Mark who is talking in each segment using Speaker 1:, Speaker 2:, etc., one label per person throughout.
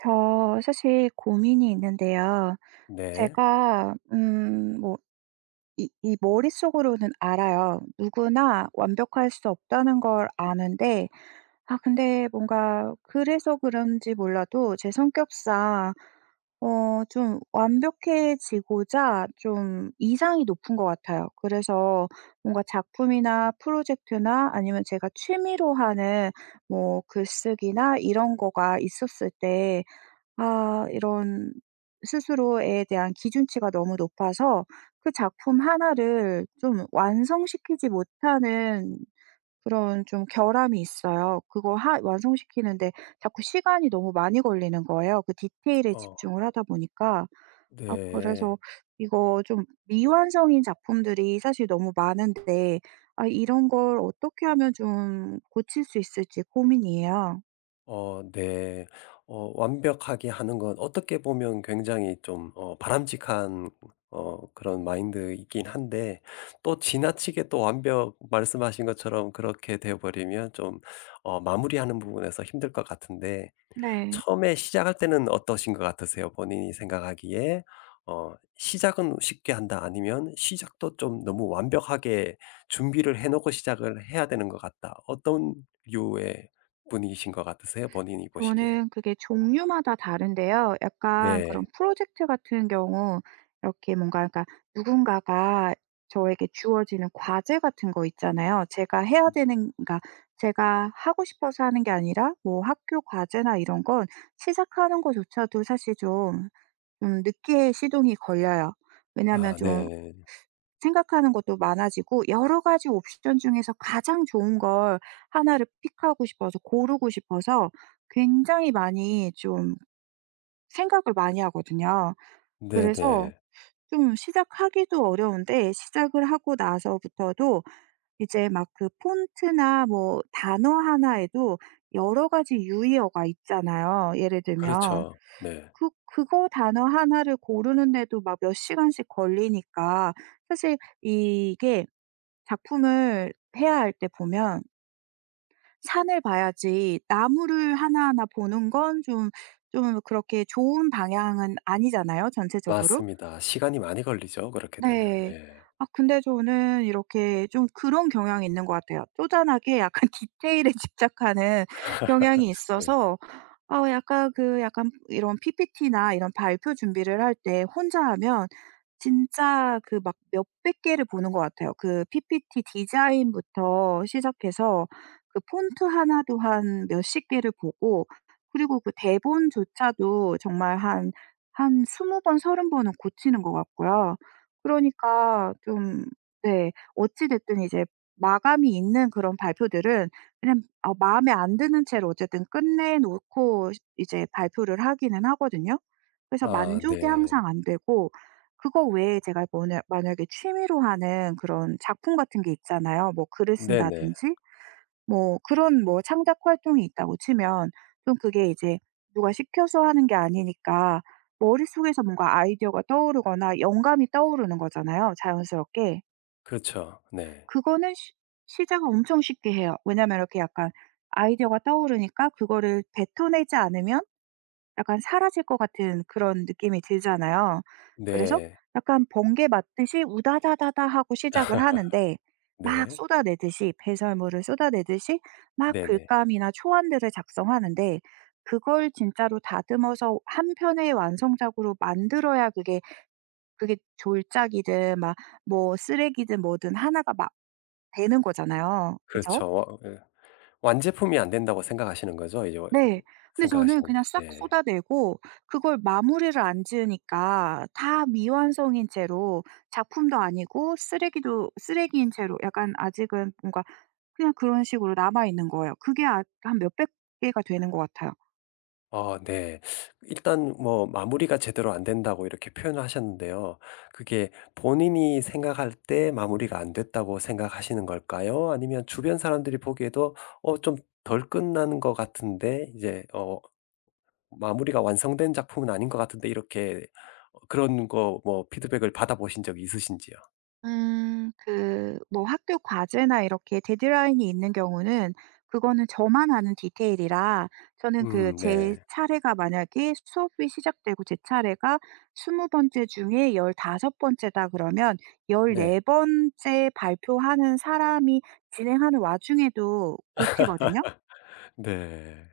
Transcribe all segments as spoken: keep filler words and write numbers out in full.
Speaker 1: 저 사실 고민이 있는데요.
Speaker 2: 네.
Speaker 1: 제가 음 뭐 이 이 머릿속으로는 알아요. 누구나 완벽할 수 없다는 걸 아는데, 아 근데 뭔가 그래서 그런지 몰라도 제 성격상 어 좀 완벽해지고자 좀 이상이 높은 것 같아요. 그래서 뭔가 작품이나 프로젝트나 아니면 제가 취미로 하는 뭐 글쓰기나 이런 거가 있었을 때 아 이런 스스로에 대한 기준치가 너무 높아서 그 작품 하나를 좀 완성시키지 못하는 그런 좀 결함이 있어요. 그거 하 완성시키는데 자꾸 시간이 너무 많이 걸리는 거예요, 그 디테일에
Speaker 2: 어.
Speaker 1: 집중을 하다 보니까. 아
Speaker 2: 네.
Speaker 1: 그래서 이거 좀 미완성인 작품들이 사실 너무 많은데 아 이런 걸 어떻게 하면 좀 고칠 수 있을지 고민이에요.
Speaker 2: 어 네. 어 완벽하게 하는 건 어떻게 보면 굉장히 좀 어 바람직한 어 그런 마인드이긴 한데 또 지나치게 또 완벽 말씀하신 것처럼 그렇게 되어 버리면 좀 어 마무리하는 부분에서 힘들 것 같은데
Speaker 1: 네.
Speaker 2: 처음에 시작할 때는 어떠신 것 같으세요? 본인이 생각하기에 어 '시작은 쉽게 한다.' 아니면 '시작도 좀 너무 완벽하게 준비를 해 놓고 시작을 해야 되는 것 같다.' 어떤 류의 분이신 것 같으세요? 본인이 보시기에.
Speaker 1: 저는 그게 종류마다 다른데요. 약간 그런
Speaker 2: 네.
Speaker 1: 프로젝트 같은 경우 이렇게 뭔가 그러니까 누군가가 저에게 주어지는 과제 같은 거 있잖아요. 제가 해야 되는, 그러니까 제가 하고 싶어서 하는 게 아니라 뭐 학교 과제나 이런 건 시작하는 거조차도 사실 좀 음 늦게 시동이 걸려요. 왜냐하면
Speaker 2: 아
Speaker 1: 좀
Speaker 2: 네.
Speaker 1: 생각하는 것도 많아지고 여러 가지 옵션 중에서 가장 좋은 걸 하나를 픽하고 싶어서, 고르고 싶어서 굉장히 많이 좀 생각을 많이 하거든요.
Speaker 2: 네
Speaker 1: 그래서
Speaker 2: 네.
Speaker 1: 좀 시작하기도 어려운데 시작을 하고 나서부터도 이제 막 그 폰트나 뭐 단어 하나에도 여러 가지 유의어가 있잖아요, 예를 들면.
Speaker 2: 그렇죠. 네.
Speaker 1: 그 그거 단어 하나를 고르는데도 막 몇 시간씩 걸리니까 사실 이게 작품을 해야 할 때 보면 산을 봐야지 나무를 하나하나 보는 건 좀 좀 그렇게 좋은 방향은 아니잖아요, 전체적으로.
Speaker 2: 맞습니다. 시간이 많이 걸리죠, 그렇게 되면.
Speaker 1: 네.
Speaker 2: 네.
Speaker 1: 아 근데 저는 이렇게 좀 그런 경향이 있는 것 같아요. 쪼잔하게 약간 디테일에 집착하는 경향이
Speaker 2: 네.
Speaker 1: 있어서 어 약간 그 약간 이런 피피티나 이런 발표 준비를 할 때 혼자 하면 진짜 그 막 몇백 개를 보는 것 같아요. 그 피피티 디자인부터 시작해서 그 폰트 하나도 한 몇십 개를 보고, 그리고 그 대본조차도 정말 한, 한 스무 번 서른 번은 고치는 것 같고요. 그러니까 좀. 네. 어찌 됐든 이제 마감이 있는 그런 발표들은 그냥 어 마음에 안 드는 채로 어쨌든 끝내 놓고 이제 발표를 하기는 하거든요. 그래서
Speaker 2: 아
Speaker 1: 만족이
Speaker 2: 네.
Speaker 1: 항상 안 되고 그거 외에 제가 뭐냐 만약에 취미로 하는 그런 작품 같은 게 있잖아요. 뭐 글을
Speaker 2: 네 네.
Speaker 1: 쓴다든지 뭐 그런 뭐 창작 활동이 있다고 치면 좀 그게 이제 누가 시켜서 하는 게 아니니까 머릿속에서 뭔가 아이디어가 떠오르거나 영감이 떠오르는 거잖아요, 자연스럽게.
Speaker 2: 그렇죠. 네.
Speaker 1: 그거는 시 시작을 엄청 쉽게 해요. 왜냐면 이렇게 약간 아이디어가 떠오르니까 그거를 뱉어내지 않으면 약간 사라질 것 같은 그런 느낌이 들잖아요. 그래서
Speaker 2: 네.
Speaker 1: 약간 번개 맞듯이 우다다다다 하고 시작을 하는데 막
Speaker 2: 네.
Speaker 1: 쏟아내듯이 배설물을 쏟아내듯이 막
Speaker 2: 네네.
Speaker 1: 글감이나 초안들을 작성하는데 그걸 진짜로 다듬어서 한 편의 완성작으로 만들어야 그게 그게 졸작이든 막 뭐 쓰레기든 뭐든 하나가 막 되는 거잖아요. 그죠?
Speaker 2: 그렇죠. 와 예. 완제품이 안 된다고 생각하시는 거죠? 이제 와-
Speaker 1: 네. 근데 저는
Speaker 2: 생각하시는 게.
Speaker 1: 그냥 싹
Speaker 2: 네.
Speaker 1: 쏟아내고 그걸 마무리를 안 지으니까 다 미완성인 채로 작품도 아니고 쓰레기도 쓰레기인 채로 약간 아직은 뭔가 그냥 그런 식으로 남아 있는 거예요. 그게 아 한 몇백 개가 되는 것 같아요.
Speaker 2: 어 네. 일단 뭐 마무리가 제대로 안 된다고 이렇게 표현을 하셨는데요. 그게 본인이 생각할 때 마무리가 안 됐다고 생각하시는 걸까요? 아니면 주변 사람들이 보기에도 '어 좀 덜 끝난 것 같은데 이제 어 마무리가 완성된 작품은 아닌 것 같은데.' 이렇게 어 그런 거 뭐 피드백을 받아보신 적이 있으신지요?
Speaker 1: 음 그 뭐 학교 과제나 이렇게 데드라인이 있는 경우는 그거는 저만 아는 디테일이라, 저는, 그,
Speaker 2: 음
Speaker 1: 제
Speaker 2: 네.
Speaker 1: 차례가 만약에 수업이 시작되고 제 차례가 스무 번째 중에 십오 번째다 그러면
Speaker 2: 네.
Speaker 1: 십사 번째 발표하는 사람이 진행하는 와중에도 고치거든요.
Speaker 2: 네.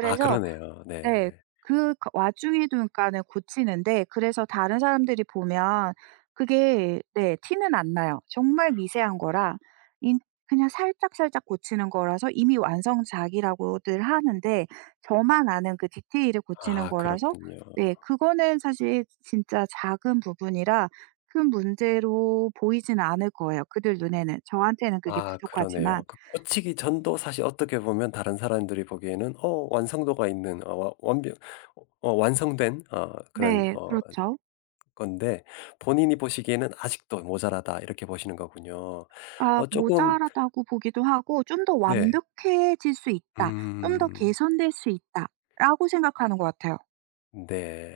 Speaker 2: 아 그러네요.
Speaker 1: 네.
Speaker 2: 네.
Speaker 1: 그 거- 와중에도 그러니까는 고치는데, 그래서 다른 사람들이 보면 그게, 네, 티는 안 나요. 정말 미세한 거라 인 그냥 살짝살짝 고치는 거라서 이미 완성작이라고들 하는데 저만 아는 그 디테일을 고치는
Speaker 2: 아
Speaker 1: 거라서.
Speaker 2: 그렇군요.
Speaker 1: 네, 그거는 사실 진짜 작은 부분이라 큰 문제로 보이지는 않을 거예요, 그들 눈에는. 저한테는 그게
Speaker 2: 아
Speaker 1: 부족하지만.
Speaker 2: 그러네요. 그 꽂히기 전도 사실 어떻게 보면 다른 사람들이 보기에는 어 완성도가 있는 어 와 완벽 어 완성된 어 그런
Speaker 1: 네.
Speaker 2: 어
Speaker 1: 그렇죠.
Speaker 2: 건데 본인이 보시기에는 '아직도 모자라다.' 이렇게 보시는 거군요.
Speaker 1: 아
Speaker 2: 어 조금
Speaker 1: 모자라다고 보기도 하고, '좀 더
Speaker 2: 네.
Speaker 1: 완벽해질 수 있다. 좀 더
Speaker 2: 음.
Speaker 1: 개선될 수 있다.'라고 생각하는 것 같아요.
Speaker 2: 네.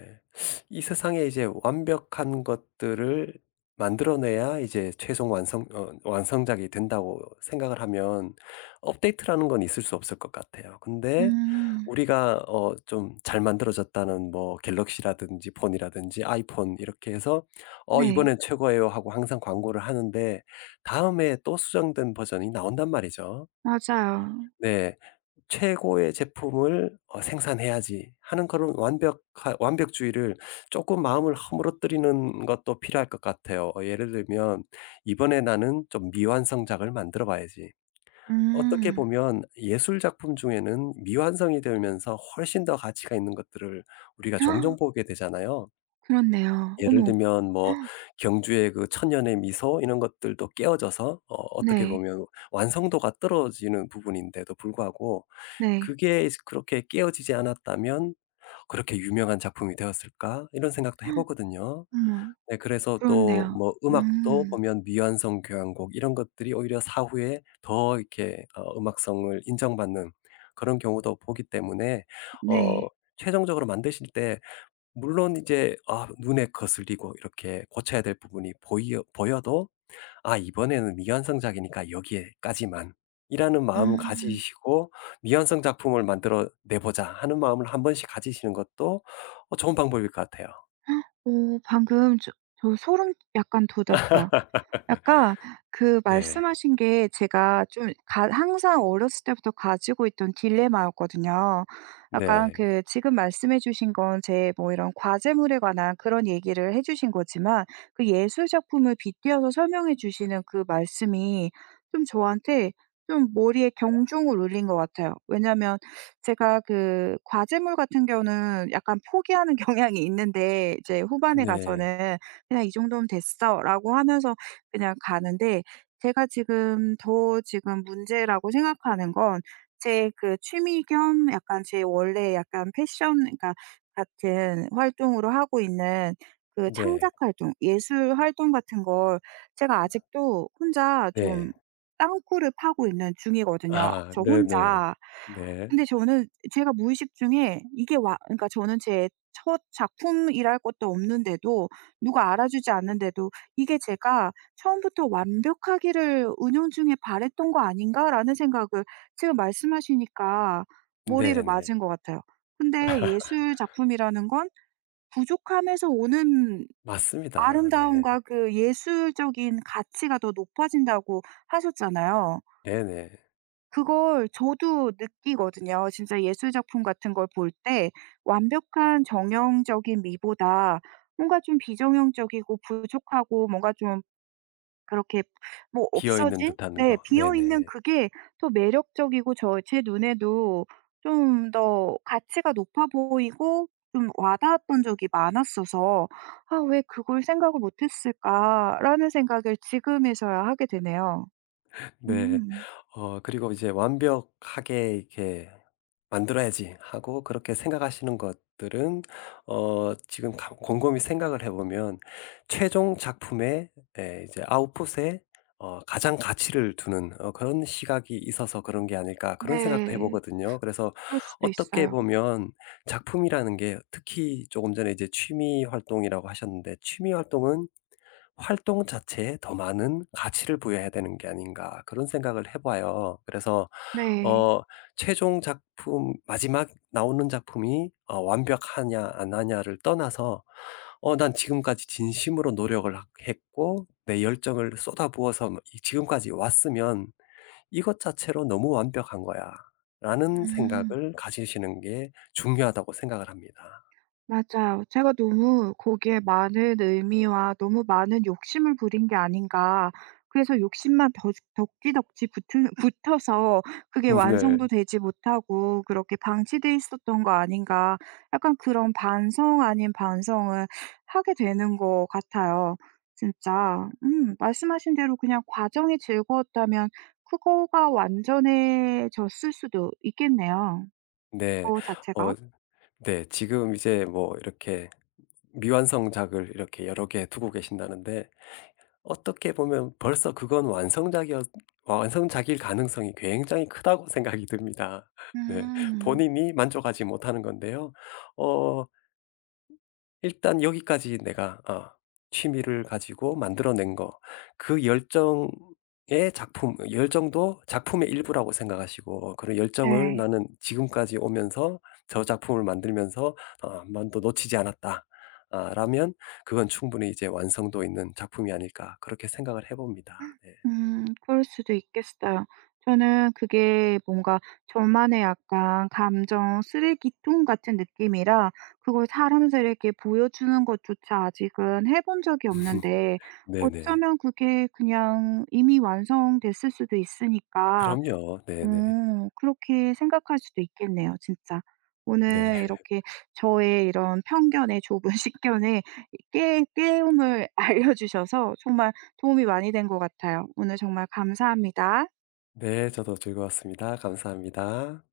Speaker 2: 이 세상에 이제 완벽한 것들을 만들어내야 이제 최종 완성 어 완성작이 된다고 생각을 하면 업데이트라는 건 있을 수 없을 것 같아요. 근데
Speaker 1: 음.
Speaker 2: 우리가 어 좀 잘 만들어졌다는 뭐 갤럭시라든지 폰이라든지 아이폰 이렇게 해서 "어
Speaker 1: 네.
Speaker 2: 이번엔 최고예요." 하고 항상 광고를 하는데 다음에 또 수정된 버전이 나온단 말이죠.
Speaker 1: 맞아요.
Speaker 2: 네. 최고의 제품을 어 생산해야지 하는 그런 완벽 완벽주의를 조금 마음을 허물어뜨리는 것도 필요할 것 같아요. 어 예를 들면 '이번에 나는 좀 미완성작을 만들어 봐야지.' 어떻게
Speaker 1: 음.
Speaker 2: 보면 예술 작품 중에는 미완성이 되면서 훨씬 더 가치가 있는 것들을 우리가
Speaker 1: 아,
Speaker 2: 종종 보게 되잖아요.
Speaker 1: 그렇네요.
Speaker 2: 예를
Speaker 1: 어머.
Speaker 2: 들면 뭐
Speaker 1: 헉.
Speaker 2: 경주의 그 천년의 미소 이런 것들도 깨어져서 어 어떻게
Speaker 1: 네.
Speaker 2: 보면 완성도가 떨어지는 부분인데도 불구하고
Speaker 1: 네.
Speaker 2: 그게 그렇게 깨어지지 않았다면 '그렇게 유명한 작품이 되었을까?' 이런 생각도 해
Speaker 1: 헉,
Speaker 2: 보거든요.
Speaker 1: 어머.
Speaker 2: 네 그래서 또
Speaker 1: 그렇네요.
Speaker 2: 뭐 음악도
Speaker 1: 음.
Speaker 2: 보면 미완성 교향곡 이런 것들이 오히려 사후에 더 이렇게 어 음악성을 인정받는 그런 경우도 보기 때문에 어
Speaker 1: 네.
Speaker 2: 최종적으로 만드실 때 물론 이제 아 눈에 거슬리고 이렇게 고쳐야 될 부분이 보이 보여도 '아 이번에는 미완성작이니까 여기에까지만.' 이라는 마음을
Speaker 1: 음.
Speaker 2: 가지시고 '미완성 작품을 만들어 내 보자.' 하는 마음을 한 번씩 가지시는 것도 어 좋은 방법일 것 같아요.
Speaker 1: 오 방금 저 저 소름 약간 돋았어요. 약간 그
Speaker 2: 네.
Speaker 1: 말씀하신 게 제가 좀 가 항상 어렸을 때부터 가지고 있던 딜레마였거든요. 약간
Speaker 2: 네.
Speaker 1: 그 지금 말씀해 주신 건 제 뭐 이런 과제물에 관한 그런 얘기를 해 주신 거지만, 그 예술 작품을 빗대어서 설명해 주시는 그 말씀이 좀 저한테 좀 머리에 경종을 울린 것 같아요. 왜냐하면 제가 그 과제물 같은 경우는 약간 포기하는 경향이 있는데 이제 후반에
Speaker 2: 네.
Speaker 1: 가서는 '그냥 이 정도면 됐어.'라고 하면서 그냥 가는데, 제가 지금 더 지금 문제라고 생각하는 건 제 그 취미 겸 약간 제 원래 약간 패션, 그러니까 같은 활동으로 하고 있는 그
Speaker 2: 네.
Speaker 1: 창작 활동, 예술 활동 같은 걸 제가 아직도 혼자
Speaker 2: 네.
Speaker 1: 좀 땅굴을 파고 있는 중이거든요,
Speaker 2: 아
Speaker 1: 저
Speaker 2: 네네.
Speaker 1: 혼자.
Speaker 2: 네.
Speaker 1: 근데 저는 제가 무의식 중에 이게, 와, 그러니까 저는 제 첫 작품이랄 것도 없는데도, 누가 알아주지 않는데도 이게 제가 '처음부터 완벽하기를 운영 중에 바랬던 거 아닌가.'라는 생각을 지금 말씀하시니까 머리를
Speaker 2: 네네.
Speaker 1: 맞은 것 같아요. 근데 예술 작품이라는 건 부족함에서 오는
Speaker 2: 맞습니다. 네.
Speaker 1: 아름다움과 그 예술적인 가치가 더 높아진다고 하셨잖아요.
Speaker 2: 네네.
Speaker 1: 그걸 저도 느끼거든요. 진짜 예술 작품 같은 걸 볼 때 완벽한 정형적인 미보다 뭔가 좀 비정형적이고 부족하고 뭔가 좀 그렇게 뭐
Speaker 2: 비어 있는
Speaker 1: 없어진,
Speaker 2: 듯한
Speaker 1: 네,
Speaker 2: 거.
Speaker 1: 비어 있는
Speaker 2: 네네.
Speaker 1: 그게 더 매력적이고 저 제 눈에도 좀 더 가치가 높아 보이고 좀 와닿았던 적이 많았어서 '아 왜 그걸 생각을 못 했을까.'라는 생각을 지금에서야 하게 되네요.
Speaker 2: 네.
Speaker 1: 음.
Speaker 2: 어 그리고 이제 '완벽하게 이렇게 만들어야지.' 하고 그렇게 생각하시는 것들은 어 지금 가 곰곰이 생각을 해 보면 최종 작품의 에, 이제 아웃풋에 어 가장 가치를 두는 어 그런 시각이 있어서 그런 게 아닐까 그런 생각도 해
Speaker 1: 네.
Speaker 2: 보거든요. 그래서
Speaker 1: 그럴 수도
Speaker 2: 어떻게
Speaker 1: 있어요.
Speaker 2: 보면 작품이라는 게 특히 조금 전에 이제 취미 활동이라고 하셨는데 취미 활동은 활동 자체에 더 많은 가치를 부여해야 되는 게 아닌가 그런 생각을 해 봐요. 그래서
Speaker 1: 네.
Speaker 2: 어 최종 작품 마지막 나오는 작품이 어 완벽하냐 안 하냐를 떠나서 어 '난 지금까지 진심으로 노력을 하 했고 내 열정을 쏟아부어서 뭐 이 지금까지 왔으면 이것 자체로 너무 완벽한 거야.'라는
Speaker 1: 음.
Speaker 2: 생각을 가지시는 게 중요하다고 생각을 합니다.
Speaker 1: 맞아요. 제가 너무 거기에 많은 의미와 너무 많은 욕심을 부린 게 아닌가. 그래서 욕심만 더 덕지덕지 붙은 붙어서 그게
Speaker 2: 네.
Speaker 1: 완성도 되지 못하고 그렇게 방치돼 있었던 거 아닌가. 약간 그런 반성 아닌 반성을 하게 되는 것 같아요. 진짜 음 말씀하신 대로 그냥 과정이 즐거웠다면 그거가 완전해졌을 수도 있겠네요,
Speaker 2: 네.
Speaker 1: 그
Speaker 2: 어
Speaker 1: 자체가.
Speaker 2: 네. 지금 이제 뭐 이렇게 미완성작을 이렇게 여러 개 두고 계신다는데 어떻게 보면 벌써 그건 완성작이었 완성작일 가능성이 굉장히 크다고 생각이 듭니다. 네.
Speaker 1: 음.
Speaker 2: 본인이 만족하지 못하는 건데요. 어 일단 여기까지 내가 어 취미를 가지고 만들어낸 거 그 열정의 작품 열정도 작품의 일부라고 생각하시고 어, 그런 열정을
Speaker 1: 네.
Speaker 2: '나는 지금까지 오면서 저 작품을 만들면서 어 한 번도 놓치지 않았다.' 아 라면 그건 충분히 이제 '완성도 있는 작품이 아닐까.' 그렇게 생각을 해 봅니다. 네.
Speaker 1: 음 그럴 수도 있겠어요. 저는 그게 뭔가 저만의 약간 감정 쓰레기통 같은 느낌이라 그걸 사람들에게 보여주는 것조차 아직은 해본 적이 없는데,
Speaker 2: 네네.
Speaker 1: 어쩌면 그게 그냥 이미 완성됐을 수도 있으니까
Speaker 2: 그럼요. 네네.
Speaker 1: 어 그렇게 생각할 수도 있겠네요, 진짜.
Speaker 2: 네.
Speaker 1: 오늘 이렇게 저의 이런 편견에 좁은 식견에 깨 깨움을 알려 주셔서 정말 도움이 많이 된 것 같아요. 오늘 정말 감사합니다.
Speaker 2: 네. 저도 즐거웠습니다. 감사합니다.